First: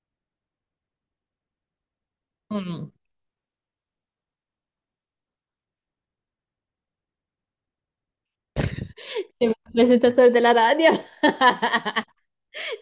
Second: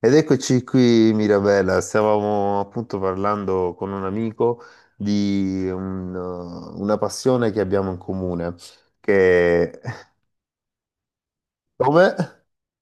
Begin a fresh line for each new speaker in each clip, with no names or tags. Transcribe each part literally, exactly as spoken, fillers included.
Ed eccoci qui, Mirabella. Stavamo
Mm.
appunto parlando con un amico di un- uh, una passione che abbiamo in comune,
Sembra il
che...
presentatore della radio.
Come?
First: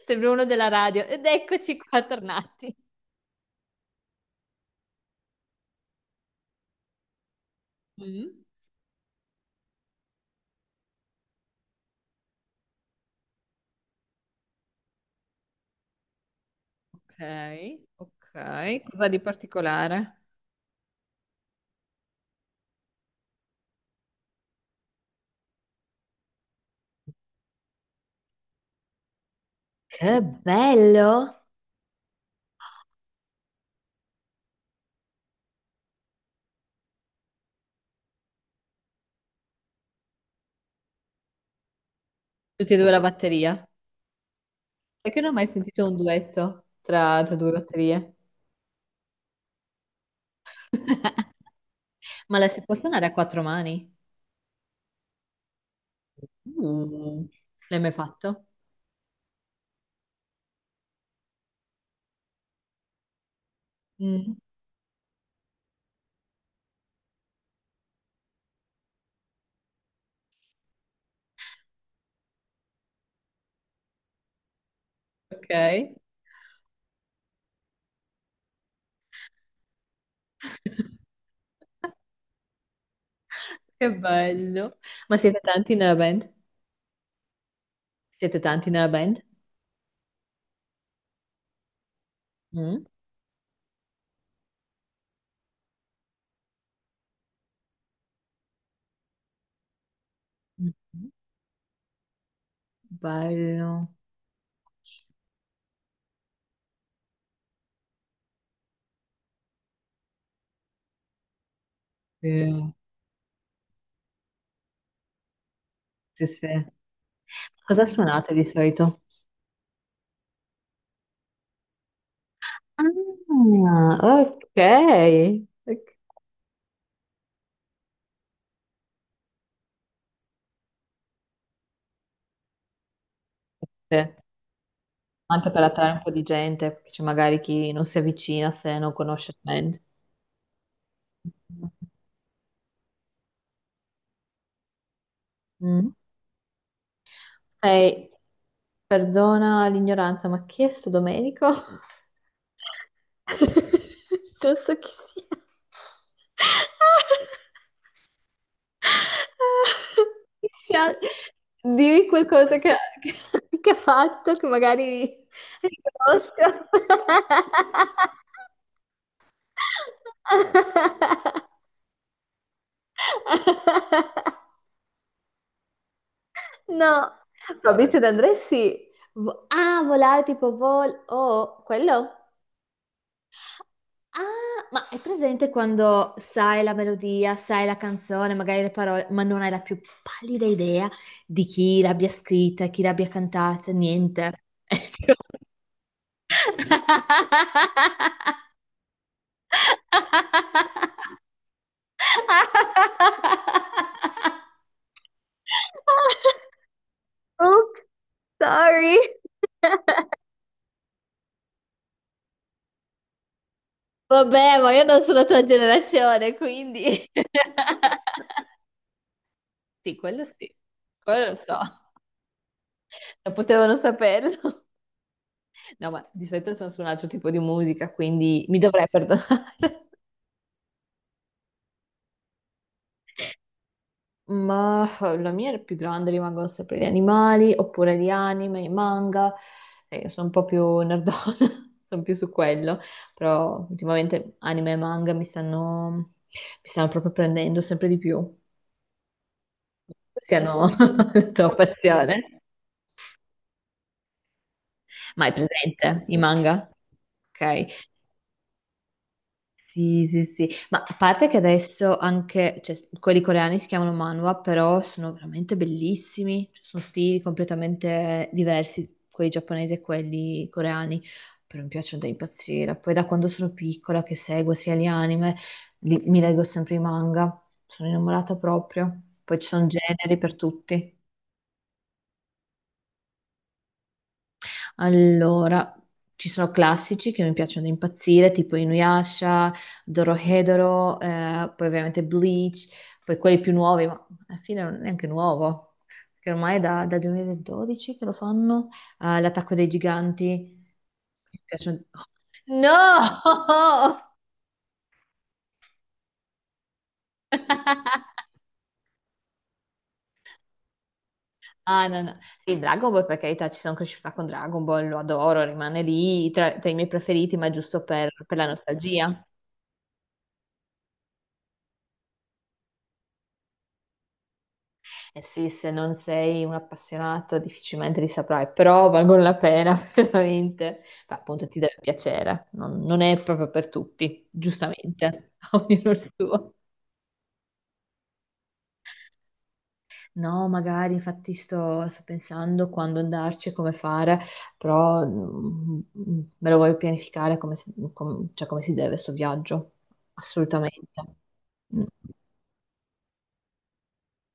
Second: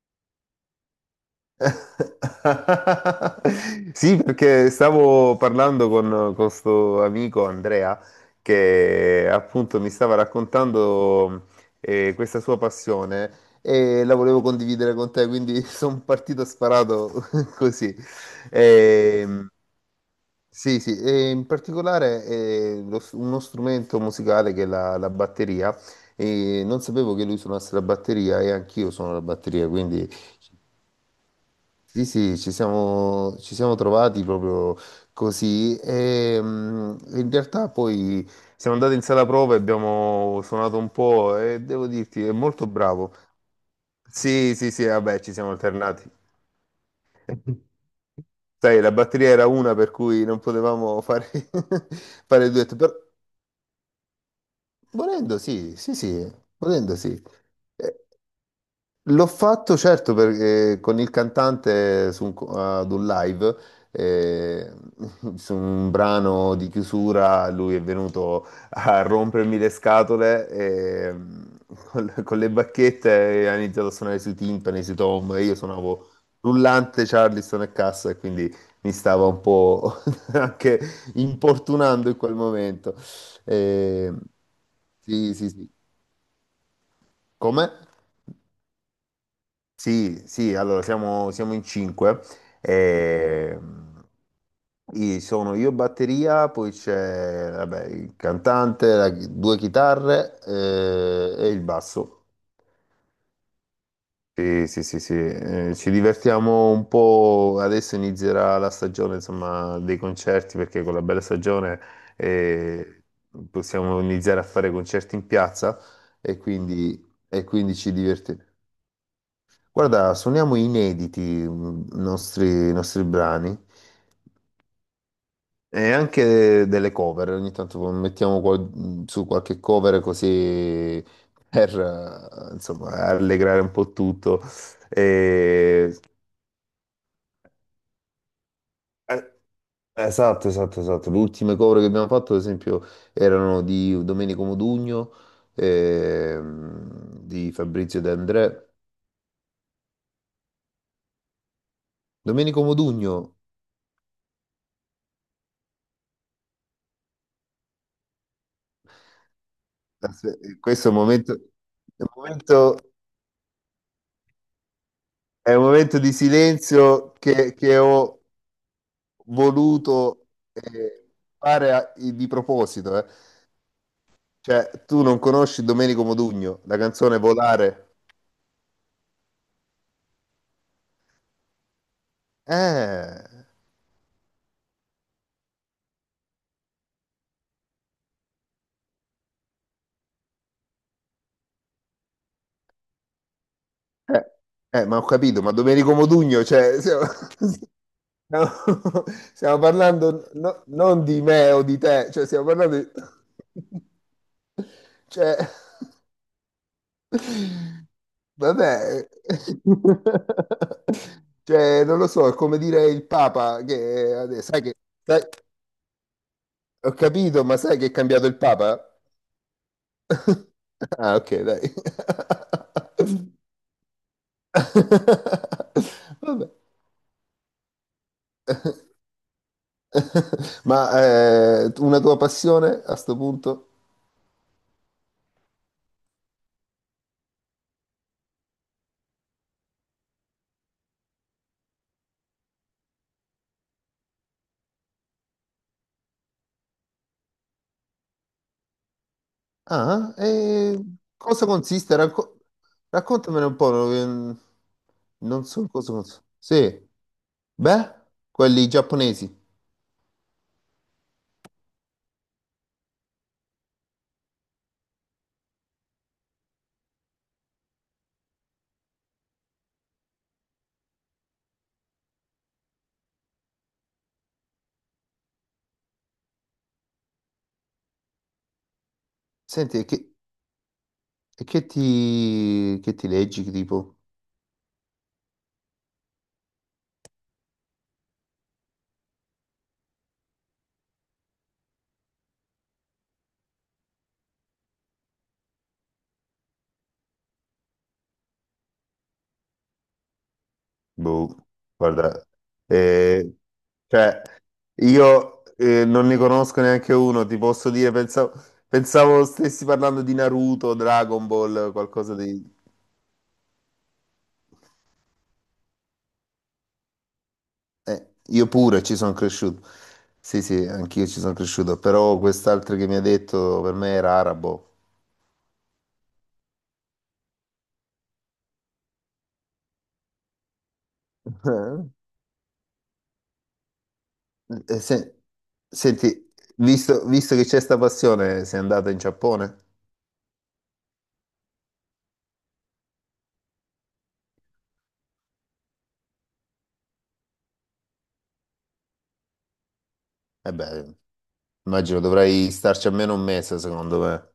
Sembra uno della radio. Ed eccoci qua tornati.
Sì, perché stavo parlando con questo amico Andrea
Mm,
che appunto mi stava raccontando eh, questa sua passione e la volevo condividere con te, quindi sono partito sparato
ok,
così.
ok. Cosa di
Ehm,
particolare?
Sì, sì, e in particolare eh, lo s- uno strumento musicale che è la, la batteria, e non sapevo che lui suonasse la batteria e anch'io suono la batteria, quindi
Che bello!
sì, sì, ci siamo, ci siamo trovati proprio così e mm, in realtà poi siamo andati in sala prova e abbiamo suonato un po' e devo dirti, è molto
Tutti e due la
bravo.
batteria.
Sì, sì, sì, vabbè,
Perché non ho
ci
mai
siamo
sentito un
alternati.
duetto tra, tra due batterie?
Sai, la batteria era una per cui non potevamo fare,
Ma
fare
la
il
si può
duetto, però...
suonare a quattro mani?
Volendo sì, sì, sì, volendo sì.
Uh, l'hai mai
Eh,
fatto?
L'ho fatto certo perché con il cantante su un co- ad un live,
Mm,
eh, su un brano di chiusura, lui è venuto a rompermi le scatole e, con, con le bacchette e ha iniziato a suonare sui timpani, sui tom, e
ok,
io suonavo rullante, Charleston e cassa e quindi mi stava un po' anche importunando in quel momento.
che
Eh,
bello. Ma
sì,
siete
sì, sì.
tanti nella band?
Come?
Siete tanti nella band?
Sì, sì, allora siamo, siamo in cinque.
Mm?
Ehm, i- sono io batteria, poi c'è vabbè, il cantante, la- due chitarre
Mm,
eh, e il basso.
bello.
Sì, sì, sì, sì. Eh, ci divertiamo un po'. Adesso inizierà la stagione, insomma, dei concerti, perché con la bella stagione
Sì.
eh, possiamo iniziare a fare concerti in piazza
Sì,
e
sì.
quindi, e quindi
Cosa
ci
suonate
divertiamo.
di solito?
Guarda, suoniamo inediti mh, i nostri, i
Ah,
nostri brani
ok. Ok.
e anche delle cover. Ogni tanto mettiamo qual- mh, su qualche cover così per eh, insomma, allegrare un po'
Sì,
tutto.
anche per attrarre
E-
un po' di gente, che c'è magari chi non si avvicina se non conosce
eh,
il band.
Esatto, esatto, esatto. Le ultime cover che abbiamo fatto, ad esempio, erano di Domenico Modugno,
Mm.
ehm, di Fabrizio
Ehi,
De André.
perdona l'ignoranza, ma chi è sto Domenico?
Domenico Modugno,
Non so chi sia. Mi
aspe- questo è un
spiace.
momento. È
Dimmi
un
qualcosa che,
momento
che- che ha fatto che magari
È un momento di
riconosco.
silenzio che, che ho voluto eh, fare a- di proposito. Eh. Cioè, tu non conosci Domenico Modugno, la
No,
canzone Volare?
Fabrizio De André sì. Vo- Ah, volare tipo vol... Oh, quello?
Eh,
Ah, ma è presente quando sai la melodia, sai la canzone, magari le parole, ma non hai la più pallida idea di chi l'abbia scritta, chi l'abbia cantata,
eh,
niente.
eh, ma ho capito, ma Domenico Modugno, cioè, stiamo, stiamo- stiamo parlando no- non di me o di te, cioè,
Ecco.
stiamo parlando di... Cioè...
Oops, sorry.
Vabbè, cioè, non lo so, è come dire il Papa, che eh,
Vabbè,
sai
ma
che,
io non sono
sai-
la tua generazione,
ho
quindi...
capito, ma sai che è cambiato il Papa?
Sì, quello sì,
Ah,
quello
ok,
lo so,
dai.
lo potevano saperlo. No, ma di
Vabbè.
solito sono su un altro tipo di musica, quindi mi dovrei perdonare.
Ma eh, una tua passione a sto punto?
Ma eh, la mia è più grande, rimangono sempre gli animali, oppure gli anime, i manga. Eh, sono un po' più nerdona, sono più su quello. Però ultimamente anime e manga mi stanno, mi stanno proprio prendendo sempre di più.
Ah,
Siano
e
la
cosa
tua
consiste? Racco-
passione.
raccontamene un po', non
Ma hai
non so in cosa
presente i
consiste.
manga?
Sì,
Ok.
beh, quelli giapponesi.
Sì, sì, sì, ma a parte che adesso anche, cioè, quelli coreani si chiamano manhwa, però sono veramente bellissimi, cioè, sono stili completamente diversi, quelli giapponesi e quelli coreani, però mi piacciono da impazzire. Poi da quando sono piccola che seguo sia gli anime, li- mi leggo sempre i manga, sono innamorata proprio, poi ci sono
Senti, e che,
generi per tutti.
e che ti, che ti leggi, che tipo?
Allora, ci sono classici che mi piacciono da impazzire, tipo Inuyasha, Dorohedoro, eh, poi ovviamente Bleach, poi quelli più nuovi, ma alla fine non è neanche nuovo, perché ormai è da, dal duemiladodici che lo fanno, eh, L'attacco dei giganti.
Boh,
Mi piacciono...
guarda, eh,
No!
cioè, io eh, non ne conosco neanche uno, ti posso dire, pensavo, pensavo stessi parlando di Naruto, Dragon Ball,
Ah, no, no.
qualcosa di...
Il Dragon Ball, per carità, ci sono cresciuta con Dragon Ball, lo adoro, rimane lì tra tra i miei preferiti, ma è giusto
Eh,
per per la
io pure ci sono
nostalgia.
cresciuto. Sì, sì, anch'io ci sono cresciuto, però quest'altro che mi ha detto per me era arabo.
Eh sì, se non sei un appassionato difficilmente li saprai, però valgono la pena veramente. Beh, appunto ti deve
Eh,
piacere, non, non è proprio per tutti,
eh, se-
giustamente, ognuno il
senti,
suo.
visto, visto che c'è sta passione, sei andato in Giappone?
No, magari infatti sto, sto pensando quando andarci e come fare, però mm, me lo voglio pianificare come si, com- cioè come si deve sto viaggio,
Eh
assolutamente.
beh,
Mm.
immagino dovrai starci almeno un mese, secondo me.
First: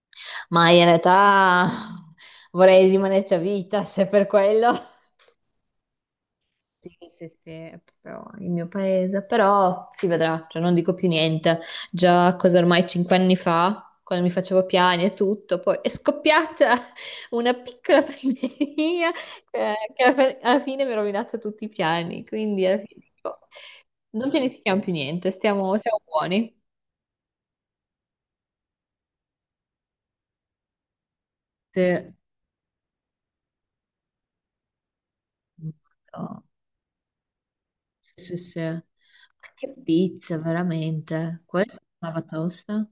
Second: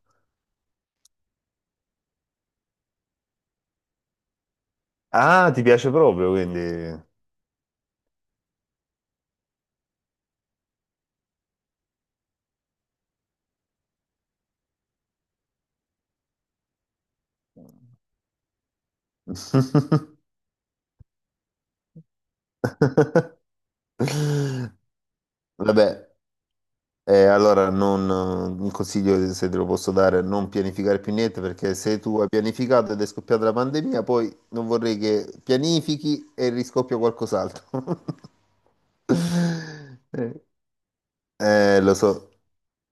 Ma in realtà vorrei rimanerci a vita se per quello.
Ah, ti piace proprio, quindi...
Sì, sì, sì, è proprio il mio paese, però si vedrà, cioè non dico più niente. Già, cosa ormai cinque anni fa, quando mi facevo piani e tutto, poi è scoppiata una piccola pandemia eh, che alla alla fine mi ha rovinato tutti i piani, quindi alla fine dico, non pianifichiamo più niente, stiamo,
Vabbè,
siamo buoni.
eh, allora, non, un consiglio, se te lo posso dare, non pianificare più niente perché
Sì,
se tu hai pianificato ed è scoppiata la pandemia, poi non vorrei che pianifichi
no.
e riscoppia qualcos'altro.
Sì, sì. Sì. Che
Eh,
pizza, veramente. Quella
eh, lo
è la
so,
tosta.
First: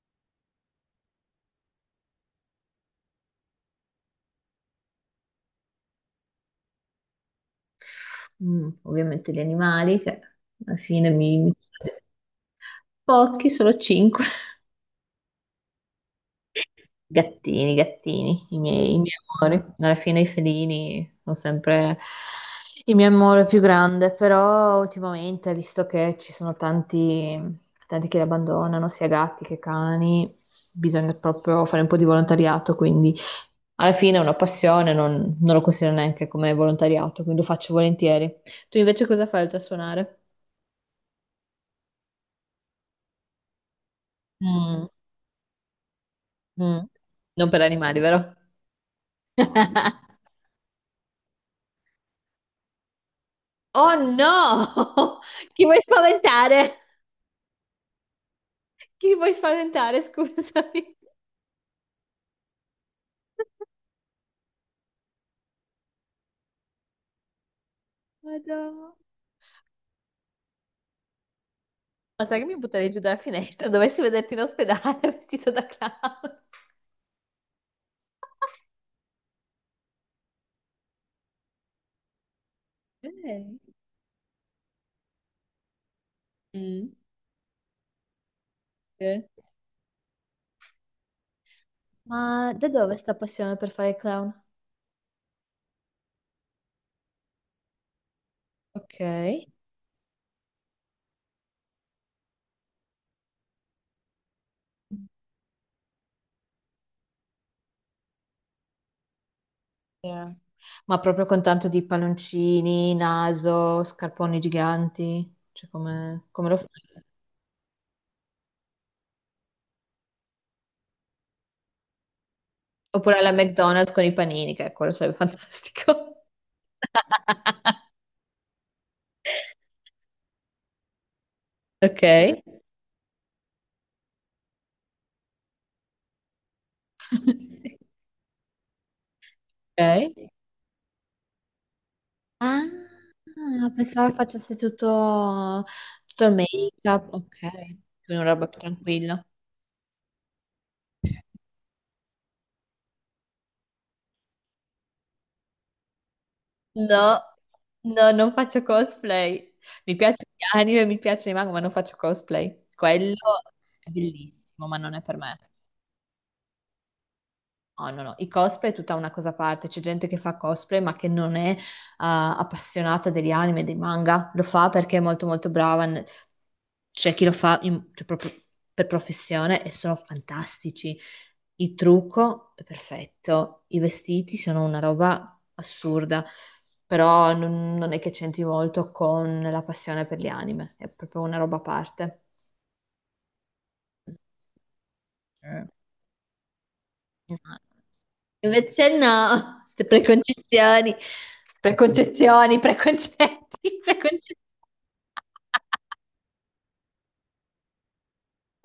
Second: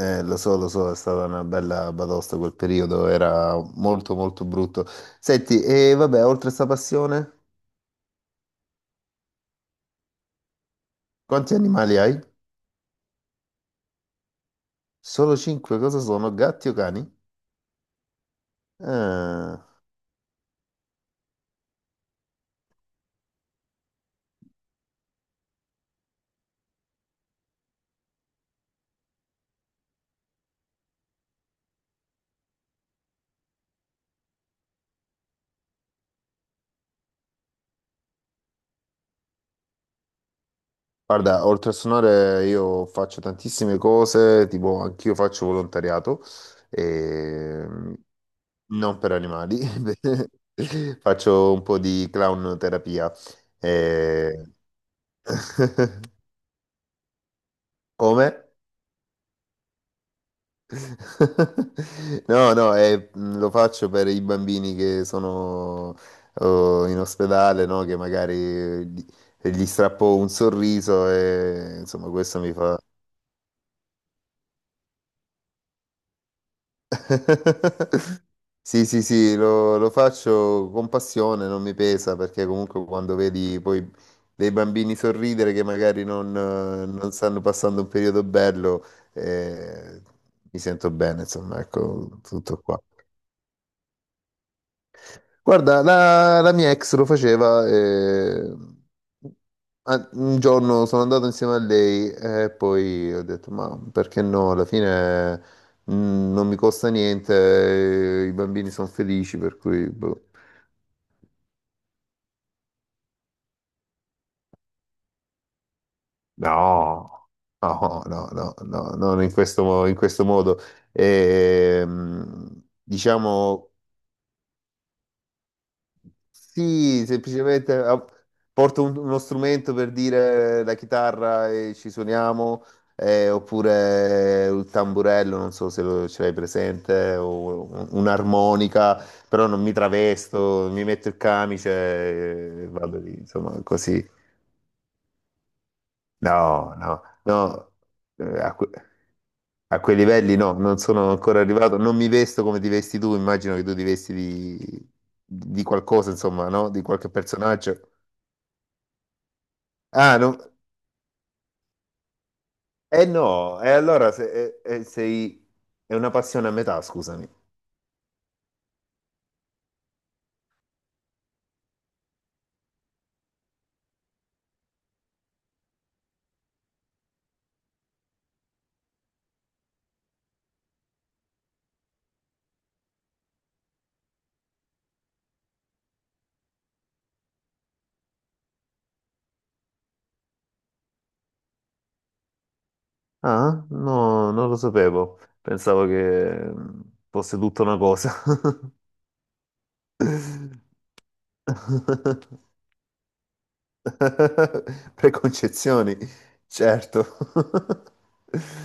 eh, lo so, lo so, è stata una bella batosta quel periodo, era molto molto brutto. Senti, e vabbè, oltre a sta passione,
Mm, ovviamente gli animali, che alla fine mi, mi-
quanti animali hai?
pochi, solo cinque.
Solo cinque, cosa sono? Gatti o cani?
Gattini, gattini, i miei, i miei
Ah.
amori. Alla fine i felini sono sempre il mio amore più grande, però ultimamente, visto che ci sono tanti, tanti che li abbandonano, sia gatti che cani, bisogna proprio fare un po' di volontariato, quindi alla fine è una passione, non, non lo considero neanche come volontariato, quindi lo faccio volentieri. Tu invece cosa fai oltre a suonare?
Guarda, oltre a suonare io faccio tantissime cose, tipo
Mm.
anch'io faccio volontariato,
Mm. Non per
ehm,
animali, vero?
non per animali, faccio un po' di clown terapia.
Oh
Eh.
no! Chi vuoi spaventare?
Come?
Chi vuoi spaventare? Scusami.
No, no, eh, mh, lo faccio per i bambini che sono oh, in ospedale, no? Che magari
Madonna.
gli gli strappo un sorriso e insomma
Ma sai
questo
che
mi
mi
fa...
butterei giù dalla finestra? Dovessi vederti in ospedale vestito da clown.
Sì, sì, sì, lo, lo faccio con passione, non mi pesa perché comunque quando vedi
Ok.
poi dei bambini sorridere che magari non, eh,
Mm,
non stanno passando un periodo bello,
sì.
eh, mi sento bene, insomma, ecco,
Ma
tutto
da
qua.
dove sta passione per fare il clown?
Guarda, la, la mia ex lo faceva e
Ok.
a- un giorno sono andato insieme a lei e poi ho detto, ma perché no? Alla fine mh, non mi costa niente, eh, i bambini sono felici, per cui... boh.
Yeah. Ma proprio con tanto di palloncini, naso, scarponi giganti. Cioè, come, come lo fai?
No, no, no, no, no, non in questo, mo- in questo modo. E, mh,
Oppure alla
diciamo...
McDonald's con i panini, che quello sarebbe fantastico.
Sì, semplicemente ah, porto un- uno strumento per dire la chitarra e ci
Ok.
suoniamo, eh, oppure il tamburello, non so se lo, ce l'hai presente, o un- un'armonica, però non mi
Ok.
travesto, mi metto il camice
Ah,
e vado lì, insomma, così.
pensavo facesse tutto, tutto il
No, no,
make-up. Ok,
no,
quindi una
eh,
roba
a,
più
que-
tranquilla.
a quei livelli no, non sono ancora arrivato, non mi vesto come ti vesti tu, immagino che tu ti vesti di, di qualcosa, insomma, no? Di qualche
No,
personaggio.
no, non faccio cosplay. Mi
Ah,
piace
no.
gli anime, mi piace i manga, ma non faccio cosplay.
Eh
Quello
no, e
è
allora se- eh,
bellissimo, ma
eh,
non è per me.
sei... è una passione a metà, scusami.
No, no, no, i cosplay è tutta una cosa a parte, c'è gente che fa cosplay ma che non è eh, appassionata degli anime, dei manga, lo fa perché è molto molto brava, n- c'è chi lo fa in- cioè, proprio per professione e sono fantastici, il trucco è perfetto, i vestiti sono una roba assurda, però non, non è che c'entri molto con la passione per gli anime, è proprio una roba a parte.
Ah, no, non lo sapevo. Pensavo che mm,
Eh.
fosse tutta una cosa.
Invece no, queste preconcezioni, preconcezioni, preconcetti, preconcezioni.
Preconcezioni, certo.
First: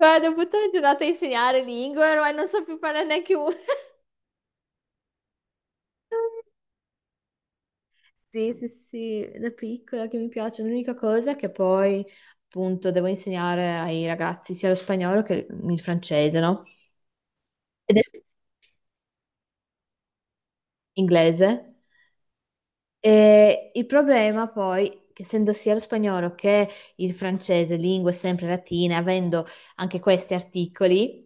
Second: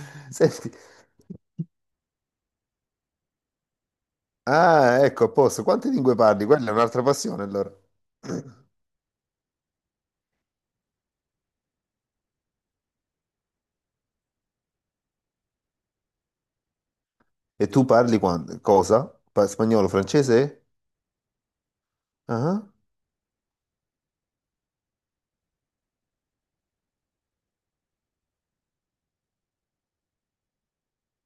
Guarda, ho buttato la
Senti,
giornata a insegnare lingue, ormai non so più parlare neanche una.
ah, ecco, a posto. Quante lingue parli? Quella è un'altra passione, allora.
Sì, sì, sì, da piccola che mi piace. L'unica cosa è che poi, appunto, devo insegnare ai ragazzi sia lo spagnolo che il francese, no?
E tu
Ed è
parli quan- cosa? Pa- spagnolo, francese?
inglese.
Ah,
E il problema poi, che essendo sia lo spagnolo che il francese, lingue sempre latine, avendo anche questi articoli,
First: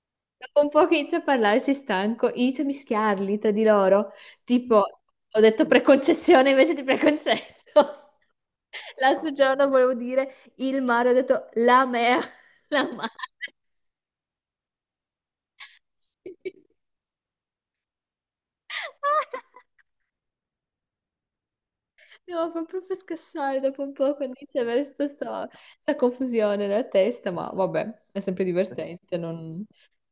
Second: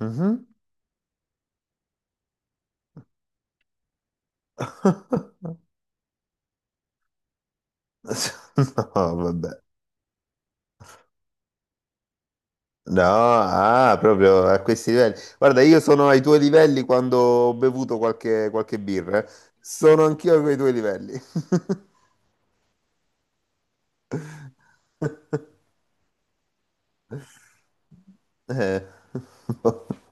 mhm.
dopo un po' che inizio a parlare, si stanco, inizio a mischiarli tra di loro. Tipo, ho detto preconcezione invece di preconcetto.
No,
L'altro
vabbè.
giorno volevo dire il mare, ho detto la mea, la
No,
mare.
ah, proprio a questi livelli. Guarda, io sono ai tuoi livelli quando ho bevuto qualche, qualche birra. Eh. Sono anch'io a quei tuoi livelli.
No, fa proprio scassare dopo un po' quando inizia ad avere tutta sta, sta confusione nella testa, ma vabbè, è sempre
Eh.
divertente, non,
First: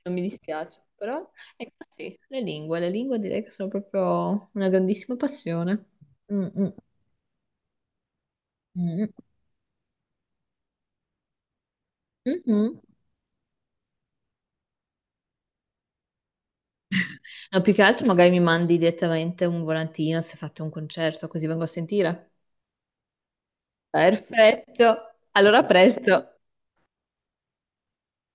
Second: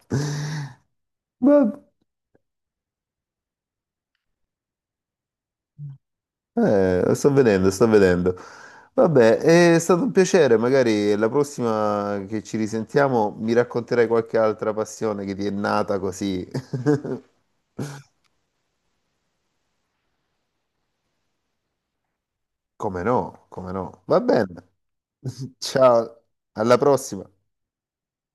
non mi dispiace. Però,
Vabbè,
ecco sì, le lingue, le lingue direi che sono proprio una grandissima passione. Mm, mm,
eh, sto vedendo, sto vedendo.
mm,
Vabbè, è stato un piacere. Magari la prossima
mm,
che ci
mm.
risentiamo mi racconterai qualche altra passione che ti è nata così.
No, più che altro magari mi mandi direttamente un volantino se fate un concerto, così vengo a sentire.
Come no, come no. Va bene.
Perfetto, allora a
Ciao,
presto.
alla prossima.